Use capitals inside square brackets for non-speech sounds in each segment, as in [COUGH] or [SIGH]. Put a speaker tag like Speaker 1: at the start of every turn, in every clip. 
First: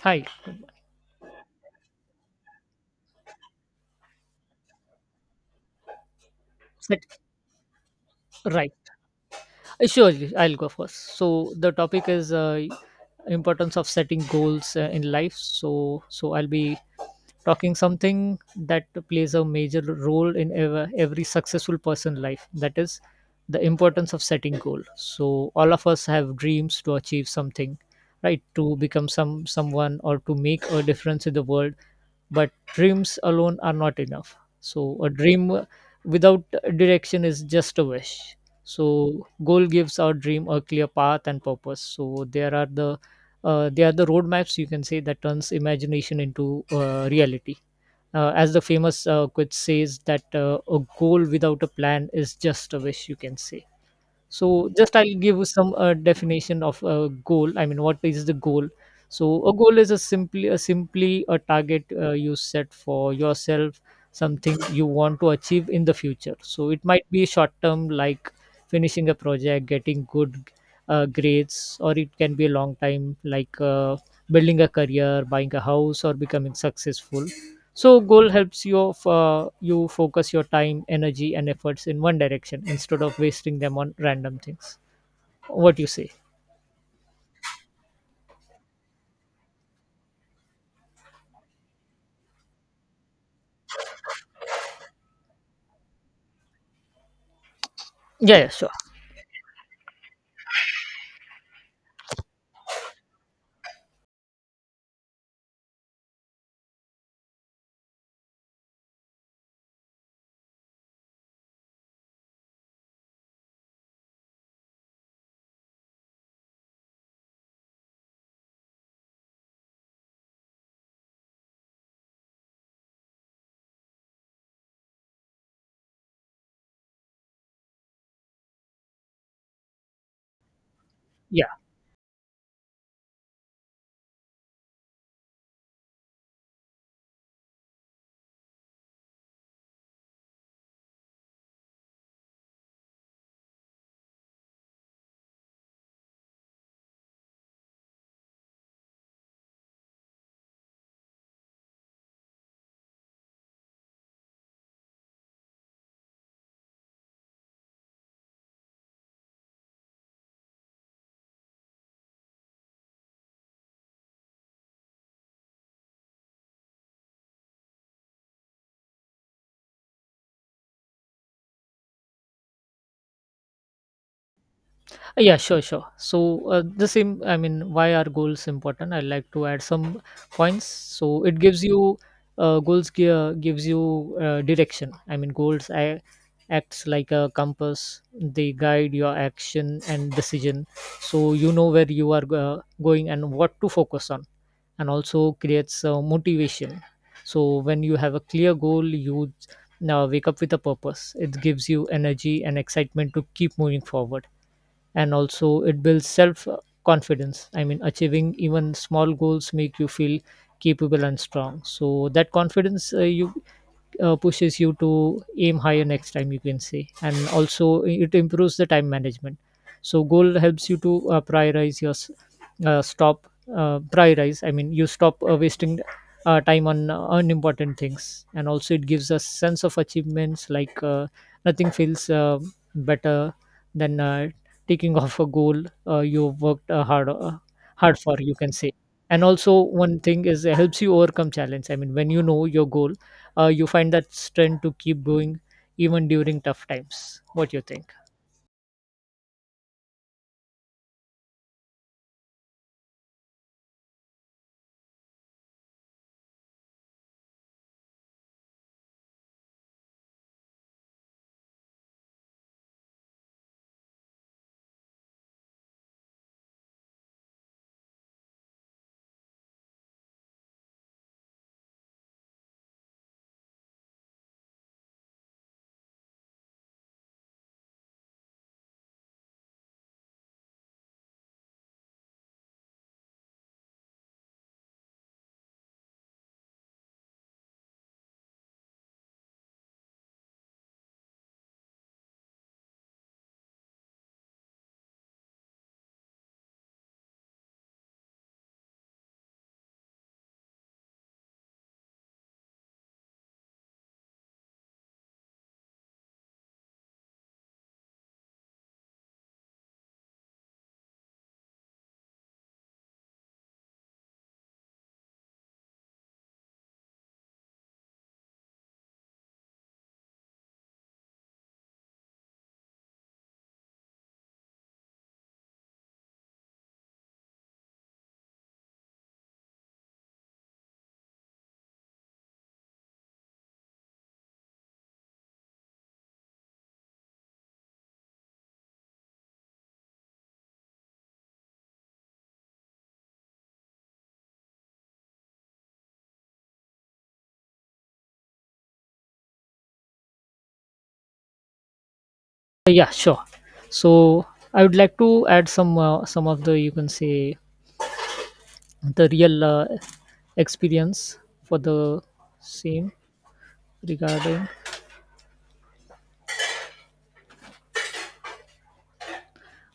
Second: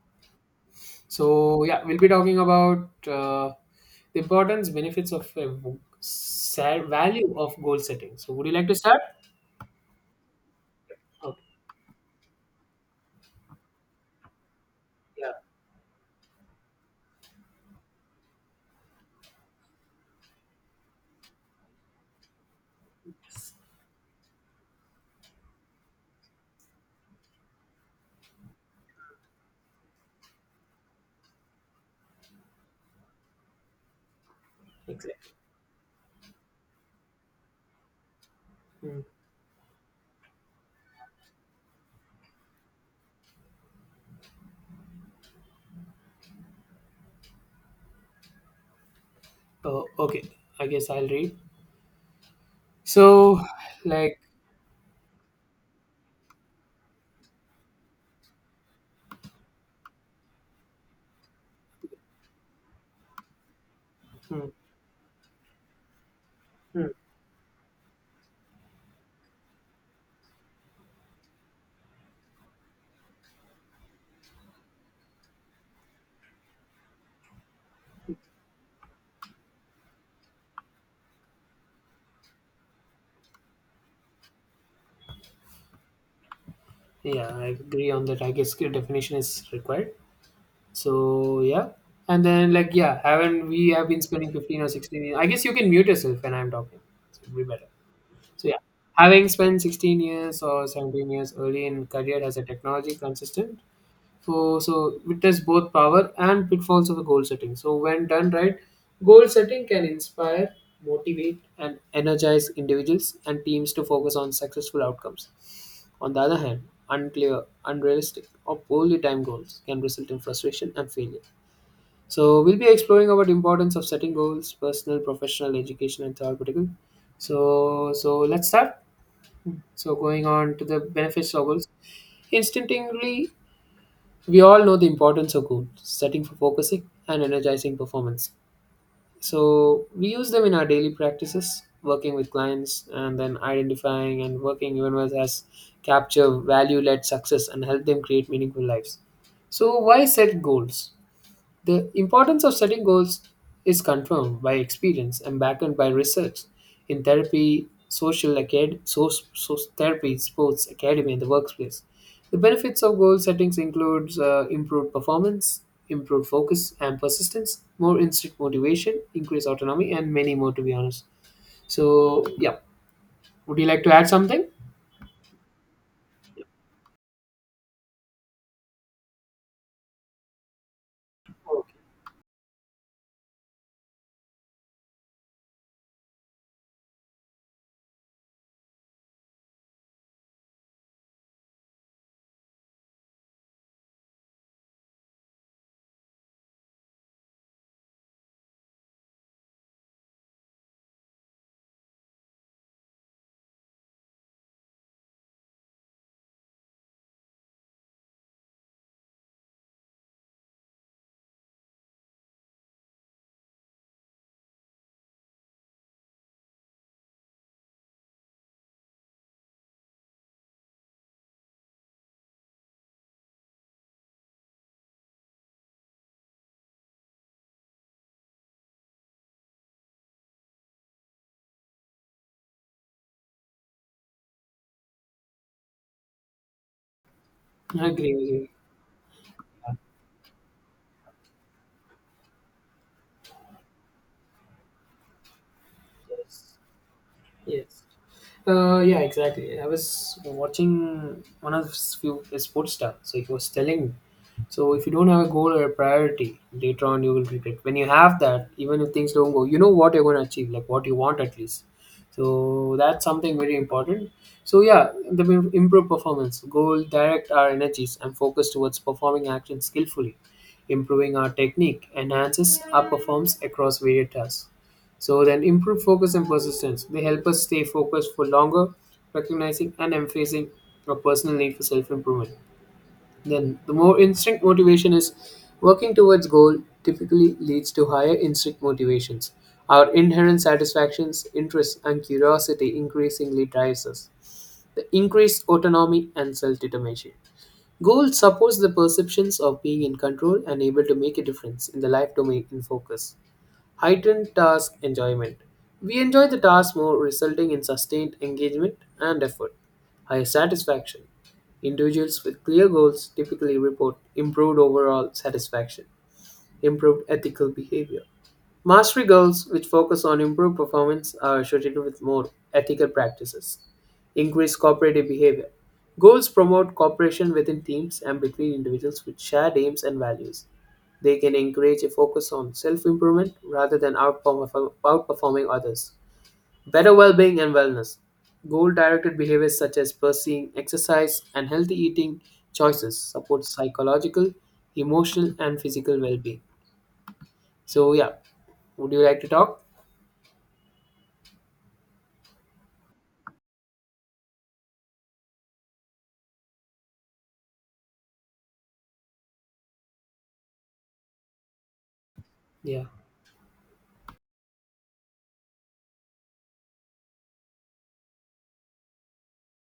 Speaker 1: Hi.
Speaker 2: So yeah, we'll be talking about the importance, benefits of
Speaker 1: Sit.
Speaker 2: value of goal setting. So would you like to
Speaker 1: Right.
Speaker 2: start?
Speaker 1: Sure, I'll go first.
Speaker 2: Okay.
Speaker 1: So the topic is importance of setting goals in
Speaker 2: Yeah.
Speaker 1: life. So I'll be talking something that plays a major role in every successful person life. That is the importance of setting goal. So all of us have dreams to achieve something, right? To become someone or to make a difference in the world, but dreams alone are not enough, so a
Speaker 2: Exactly.
Speaker 1: dream without direction is just a wish.
Speaker 2: Mm.
Speaker 1: So goal gives our dream a clear path and purpose. So there are they are the roadmaps, you can say, that turns imagination into reality. As the famous quote
Speaker 2: Oh,
Speaker 1: says
Speaker 2: okay.
Speaker 1: that
Speaker 2: I
Speaker 1: a
Speaker 2: guess I'll
Speaker 1: goal
Speaker 2: read.
Speaker 1: without a plan is just a wish, you can
Speaker 2: So,
Speaker 1: say.
Speaker 2: like,
Speaker 1: So just I'll give you some definition of a goal. I mean, what is the goal? So a goal is a simply a simply a target you set for yourself,
Speaker 2: mm,
Speaker 1: something you want to achieve in the future. So it
Speaker 2: mm.
Speaker 1: might be short term like finishing a project, getting good grades, or it can be a long time like building a career, buying a house, or becoming successful. So goal helps you you focus your time, energy, and efforts in one direction instead of wasting them on random things. What you say?
Speaker 2: yeah, I agree on that. I guess the definition is required. So yeah, and then like yeah, haven't we have been spending 15 or 16? I guess you can mute yourself when I'm talking. So it'll be better.
Speaker 1: Yeah,
Speaker 2: So
Speaker 1: yeah,
Speaker 2: yeah,
Speaker 1: sure.
Speaker 2: having spent 16 years or 17 years early in career as a technology consultant, so witness both power and pitfalls of the goal setting. So when done right, goal setting can inspire, motivate, and energize individuals and teams to focus on successful outcomes. On the other hand, unclear, unrealistic, or poorly timed goals can result in frustration and failure. So we'll be exploring about importance of setting goals, personal, professional, educational, and therapeutical. So let's start. So going on to the benefits of
Speaker 1: Yeah.
Speaker 2: goals, instinctively we all know the importance of goals, setting for focusing and energizing performance. So we use them in our daily practices, working with clients and then identifying and working even with us capture value-led success and help them create meaningful lives. So why set goals? The importance of setting goals is confirmed by experience and backed by research in therapy, so therapy, sports, academy, and the workplace. The benefits of goal settings include improved performance, improved focus and persistence, more instant motivation, increased autonomy, and many more, to be honest. So, yeah, would you like to add something?
Speaker 1: Yeah, sure, sure. So, the same, I mean, why are goals important? I'd like to add some points. So, it gives
Speaker 2: Okay.
Speaker 1: you gives you direction. I mean, goals I, acts like a compass, they guide your action and decision. So, you know where you are going and what to focus on, and also creates motivation. So, when you have a clear goal, you now wake up with a purpose. It gives you energy and excitement to keep moving forward, and also it builds self confidence. I mean, achieving even small goals make you feel capable and strong. So that confidence you pushes you to aim higher next time, you can say. And also it improves the time management. So goal helps you to uh, stop prioritize. I mean, you stop wasting time on unimportant things. And also it gives us sense of achievements, like nothing feels better than taking [LAUGHS] off a goal you worked
Speaker 2: I
Speaker 1: hard
Speaker 2: agree
Speaker 1: for,
Speaker 2: with
Speaker 1: you
Speaker 2: you.
Speaker 1: can say. And also one thing is it helps you overcome challenge. I mean, when you know your goal, you find that strength to keep going even during
Speaker 2: Yes.
Speaker 1: tough times. What do you
Speaker 2: Yes.
Speaker 1: think?
Speaker 2: Yeah, exactly. I was watching one of his few a sports star, so he was telling so if you don't have a goal or a priority, later on you will regret. When you have that, even if things don't go, you know what you're going to achieve, like what you want at least. So that's something very important. So yeah, the improve performance goal direct our energies and focus towards performing action skillfully, improving our technique enhances our performance across various tasks. So then improve focus and persistence. They help us stay focused for longer, recognizing and emphasizing our personal need for self-improvement. Then the more instinct motivation is working towards goal typically leads to higher instinct motivations. Our inherent satisfactions, interests, and curiosity increasingly drives us. The increased autonomy and self-determination. Goal supports the perceptions of being in control and able to make a difference in the life domain in focus. Heightened task enjoyment. We enjoy the task more, resulting in sustained engagement and effort. Higher satisfaction. Individuals with clear goals typically report improved overall satisfaction, improved ethical behavior. Mastery goals, which focus on improved performance, are associated with more ethical practices, increased cooperative behavior. Goals promote cooperation within teams and between individuals with shared aims and values. They can encourage a focus on self improvement rather than outperforming others. Better well being and wellness. Goal directed behaviors such as pursuing exercise and healthy eating choices support psychological, emotional, and physical well being. So, yeah, would you like to talk?
Speaker 1: Yeah, sure. So I would like to add some of the, you can say, the real experience for the
Speaker 2: Yeah.
Speaker 1: same regarding.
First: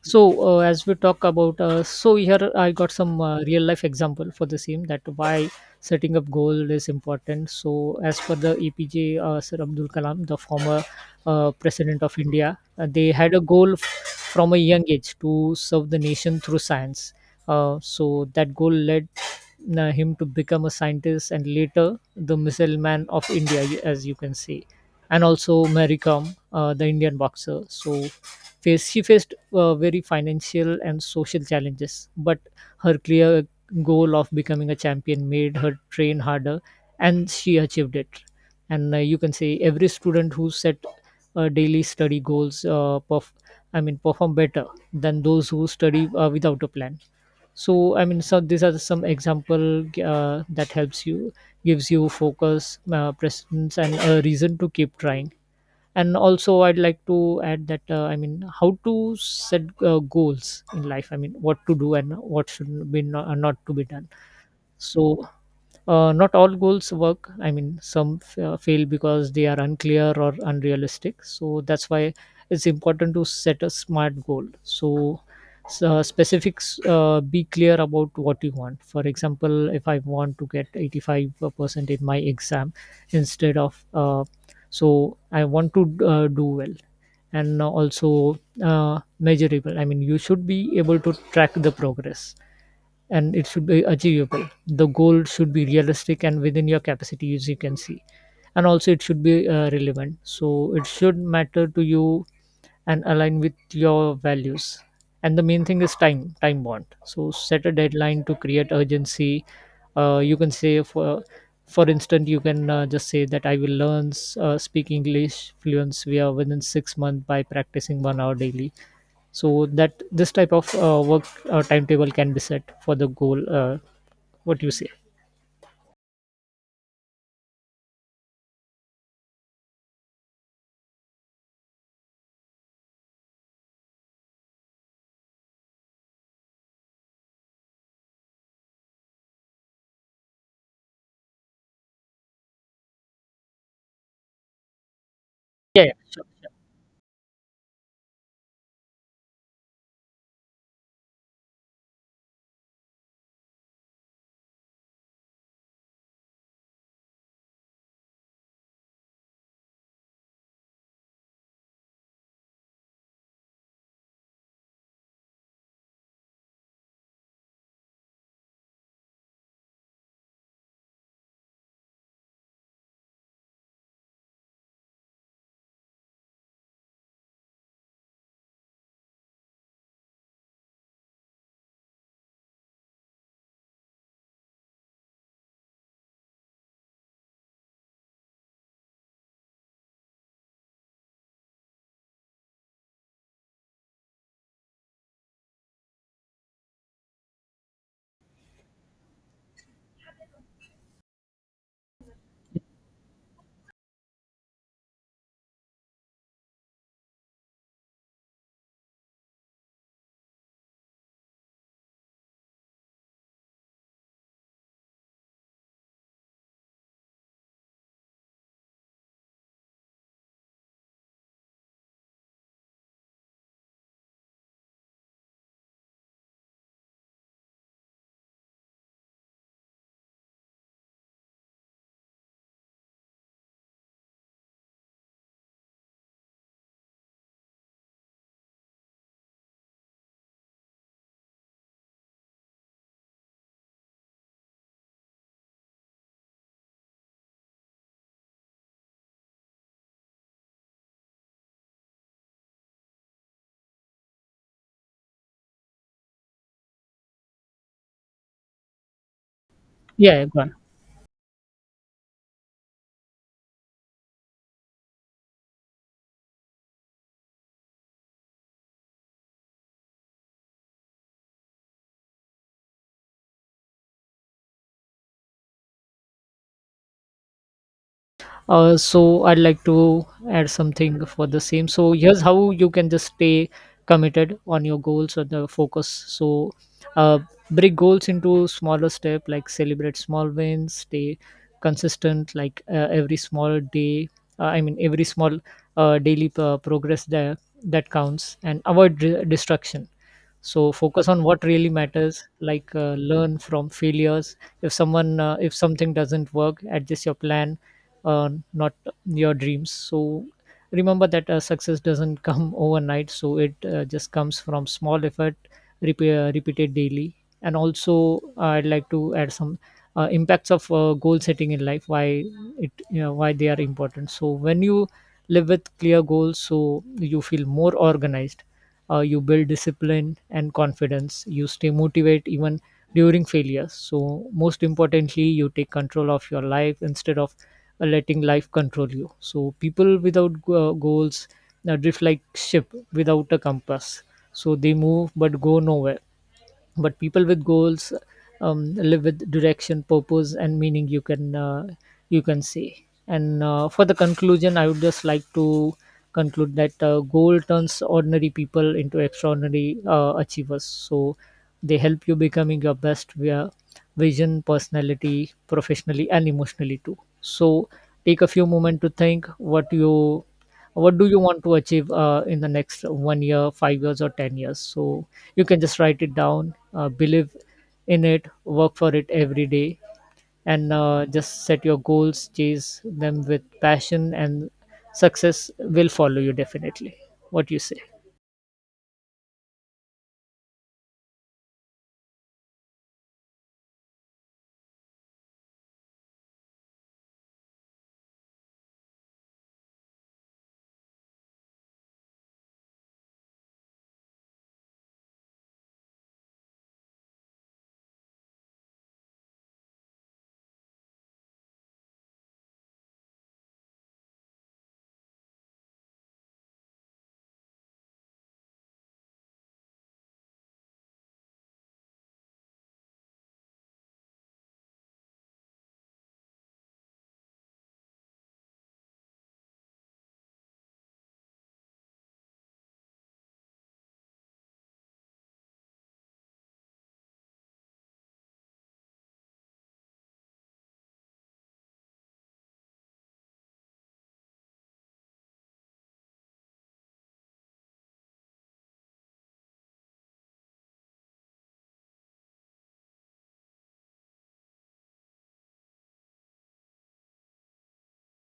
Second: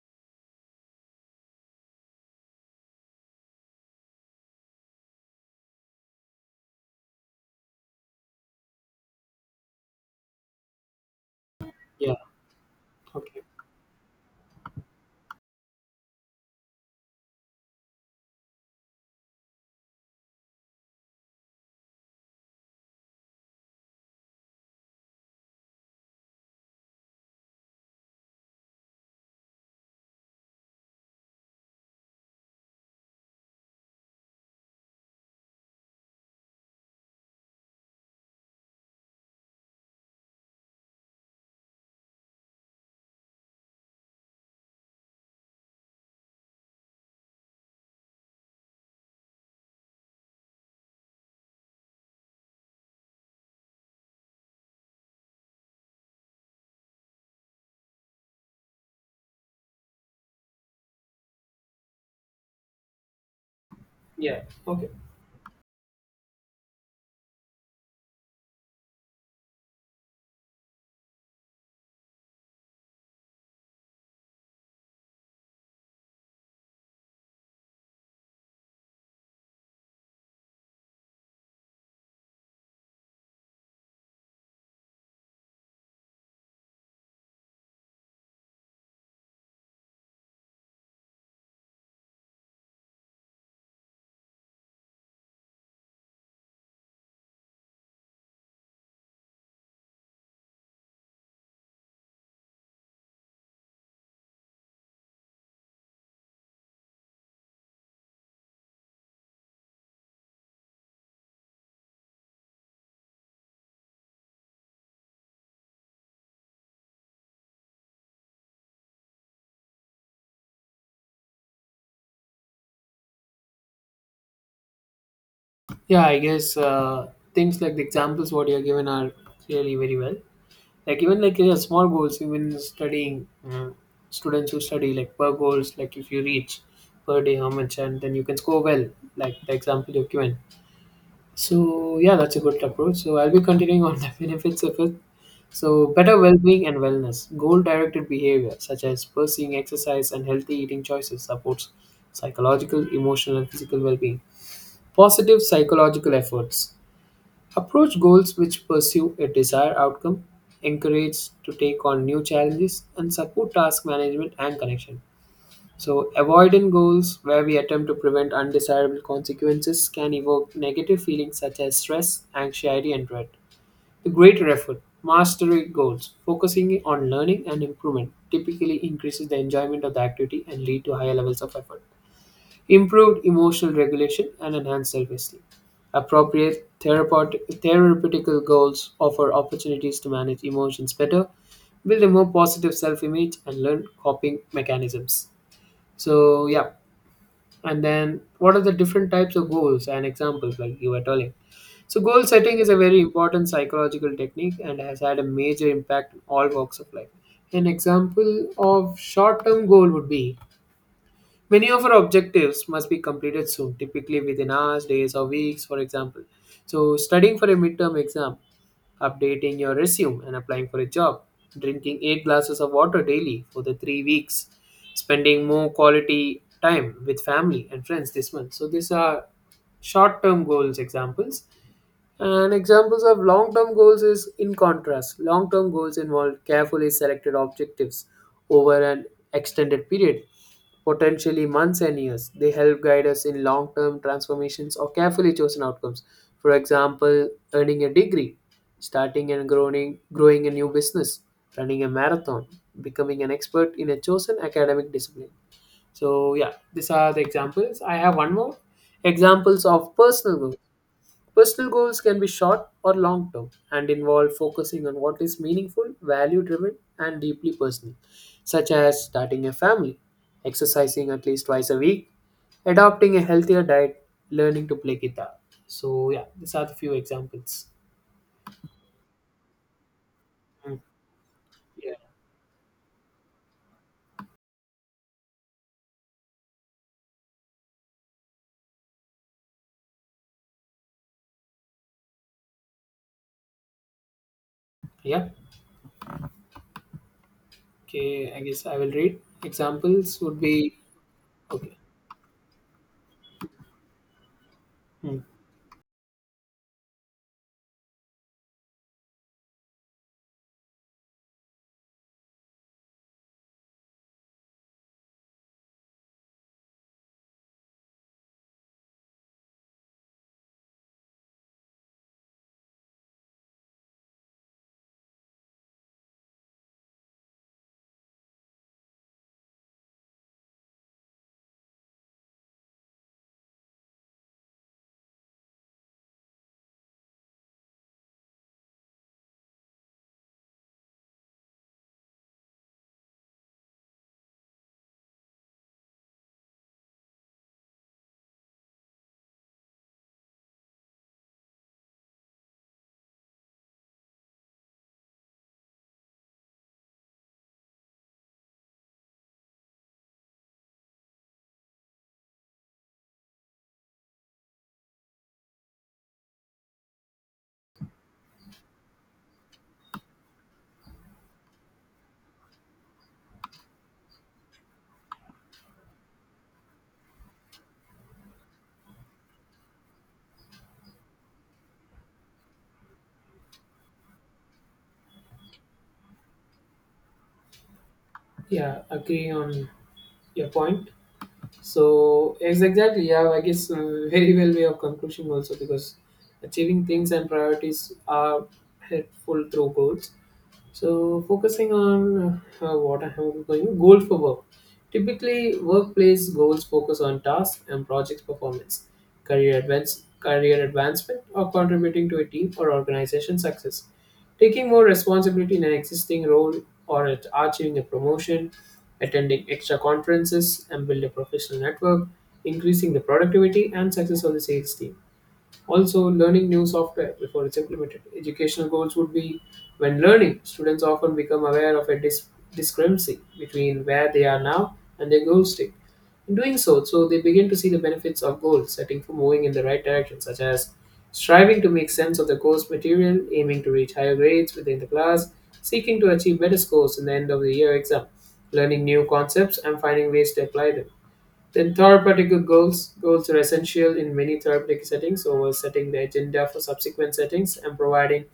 Speaker 1: So as we talk about, so here I got some real life example for the same, that why setting up goal is important. So as per the EPJ Sir Abdul Kalam, the former president
Speaker 2: Yeah.
Speaker 1: of India, they had
Speaker 2: Okay.
Speaker 1: a goal from a young age to serve the nation through science. So that goal led him to become a scientist and later the missile man of India, as you can say. And also Mary Kom, the Indian boxer, so face she faced very financial and social challenges, but her clear goal of becoming a champion made her train harder, and she achieved it. And you can say every student who set daily study goals I mean perform better than those who study without a plan. So I mean, so these are some example that helps you, gives you focus, presence, and a reason to keep trying. And also I'd like to add that, I mean, how to set goals in life. I mean, what to do and what should be not to be done.
Speaker 2: Yeah. Okay.
Speaker 1: So not all goals work. I mean, some fail because they are unclear or unrealistic. So that's why it's important to set a smart goal. So, so specifics, be clear about what you want. For example, if I want to get 85% in my exam instead of, so I want to do well. And also measurable. I mean, you should be able to track the progress. And it should be achievable. The goal should be realistic and within your capacity, as you can see. And also it should be relevant. So it should matter to you and align with your values. And the main thing is time, time bond. So set a deadline to create urgency. You can say for instance, you can just say that I will learn speak English fluency via within 6 months by practicing 1 hour daily. So that this type of work timetable can be set for the goal. What do you say?
Speaker 2: Yeah, I guess things like the examples what you're given are really very well. Like even like small goals, even studying students who study like per goals, like if you reach per day how much, and then you can score well, like the example you've given. So yeah, that's a good approach. So I'll be continuing on [LAUGHS] the benefits of it.
Speaker 1: Yeah,
Speaker 2: So
Speaker 1: yeah,
Speaker 2: better
Speaker 1: sure.
Speaker 2: well-being and wellness, goal-directed behavior such as pursuing exercise and healthy eating choices supports psychological, emotional, and physical well-being. Positive psychological efforts approach goals which pursue a desired outcome, encourage to take on new challenges, and support task management and connection. So, avoidant goals where we attempt to prevent undesirable consequences can evoke negative feelings such as stress, anxiety, and dread. The greater effort, mastery goals, focusing on learning and improvement, typically increases the enjoyment of the activity and lead to higher levels of effort, improved emotional regulation, and enhanced self-esteem. Appropriate therapeutical goals offer opportunities to manage emotions better, build a more positive self-image, and learn coping mechanisms. So yeah, and then what are the different types of goals and examples like you were telling? So goal setting is a very important psychological technique and has had a major impact in all walks of life. An example of short-term goal would be: many of our objectives must be completed soon, typically within hours, days, or weeks, for example. So, studying for a midterm exam, updating your resume, and applying for a job, drinking 8 glasses of water daily for the 3 weeks, spending more quality time with family and friends this month. So, these are short term goals examples and examples of long term goals is in contrast. Long term goals involve carefully selected objectives over an extended period, potentially months and years. They help guide us in long term transformations or carefully chosen outcomes. For example, earning a degree, growing a new business, running a marathon, becoming an expert in a chosen academic discipline. So, yeah, these are the examples. I have one more examples of
Speaker 1: Yeah, yeah,
Speaker 2: personal
Speaker 1: go
Speaker 2: goals.
Speaker 1: on.
Speaker 2: Personal goals can be short or long term and involve focusing on what is meaningful, value driven, and deeply personal, such as starting a family, exercising at least twice a week, adopting a healthier diet, learning to play guitar. So, yeah, these are the few examples.
Speaker 1: So I'd like to add
Speaker 2: Mm,
Speaker 1: something for the same.
Speaker 2: yeah.
Speaker 1: So here's how you can just stay committed on your goals or the focus. So uh, break goals into smaller step, like celebrate small wins, stay consistent, like every small day. I mean, every
Speaker 2: Yeah.
Speaker 1: small daily progress there, that
Speaker 2: Okay.
Speaker 1: counts,
Speaker 2: I
Speaker 1: and
Speaker 2: guess I will
Speaker 1: avoid
Speaker 2: read.
Speaker 1: distraction.
Speaker 2: Examples would
Speaker 1: So
Speaker 2: be
Speaker 1: focus on what really
Speaker 2: okay.
Speaker 1: matters, like learn from failures.
Speaker 2: Mm.
Speaker 1: If something doesn't work, adjust your plan, not your dreams. So remember that success doesn't come [LAUGHS] overnight. So it just comes from small effort repeated daily. And also I'd like to add some impacts of goal setting in life, why why they are important. So when you live with clear goals, so you feel more organized, you build discipline and confidence, you stay motivated even during failure. So, most importantly, you take control of your life instead of letting life control you. So, people without goals drift like ship without a compass. So, they move but go nowhere, but people with goals live with direction, purpose, and meaning, you can say. And for the conclusion, I would just like to conclude that goal turns ordinary people into extraordinary achievers. So they help you becoming your best via vision, personality, professionally, and emotionally too. So take a few moments to think what you what do you want to achieve in the next one year, 5 years, or 10 years. So you can just write it down, believe in it, work for it every day. And just set your goals, chase them with passion, and success will follow you definitely. What you say?
Speaker 2: Yeah. Agree on your point. So yes, exactly. Yeah, I guess very well way of conclusion also because achieving things and priorities are helpful through goals. So, focusing on what I am going, goal for work. Typically, workplace goals focus on tasks and projects performance, career advancement, or contributing to a team or organization success. Taking more responsibility in an existing role or at achieving a promotion, attending extra conferences and build a professional network, increasing the productivity and success of the sales team. Also, learning new software before it's implemented. Educational goals would be when learning, students often become aware of a discrepancy between where they are now and their goal state. In doing so they begin to see the benefits of goal setting for moving in the right direction, such as striving to make sense of the course material, aiming to reach higher grades within the class, seeking to achieve better scores in the end of the year exam, learning new concepts and finding ways to apply them. Then therapeutic goals goals are essential in many therapeutic settings, so setting the agenda for subsequent settings and providing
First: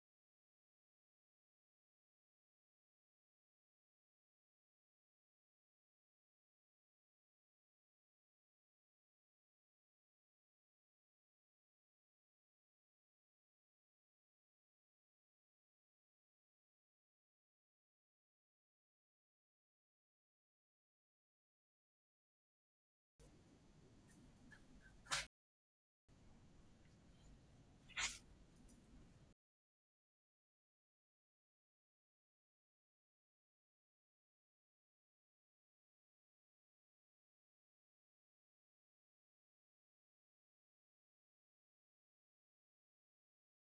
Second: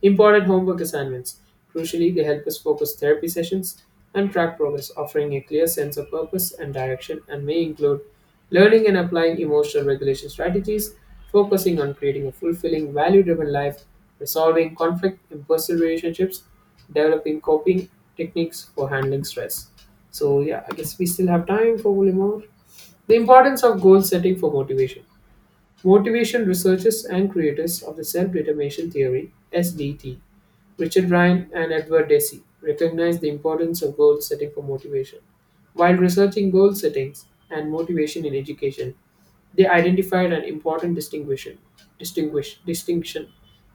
Speaker 2: important homework assignments. Crucially, they help us focus therapy sessions and track progress, offering a clear sense of purpose and direction, and may include learning and applying emotional regulation strategies, focusing on creating a fulfilling, value-driven life, resolving conflict in personal relationships, developing coping techniques for handling stress. So yeah, I guess we still have time for one more. The importance of goal setting for motivation. Motivation researchers and creators of the self determination theory (SDT), Richard Ryan and Edward Deci, recognize the importance of goal setting for motivation. While researching goal settings and motivation in education, they identified an important distinction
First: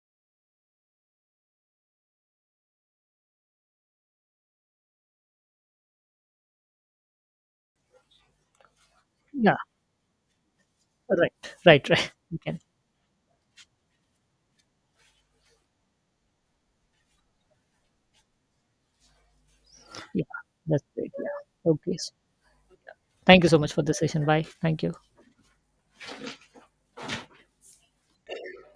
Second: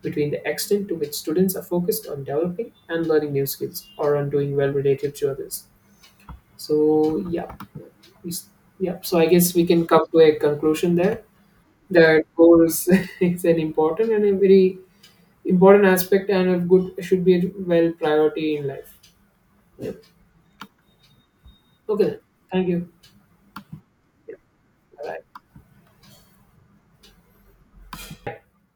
Speaker 2: between the extent to which students are focused on developing and learning new skills or on doing well relative to others. So yeah, we s- yeah. So I guess
Speaker 1: Yeah,
Speaker 2: we can come to a conclusion there
Speaker 1: right,
Speaker 2: that
Speaker 1: you can.
Speaker 2: goals [LAUGHS] is an important and a very important aspect and a good should be a well priority in life. Yep.
Speaker 1: Yeah, that's great. Yeah, okay.
Speaker 2: Okay.
Speaker 1: So
Speaker 2: Then. Thank you.
Speaker 1: thank you so much for the session.
Speaker 2: Yep.
Speaker 1: Bye, thank you.
Speaker 2: Bye.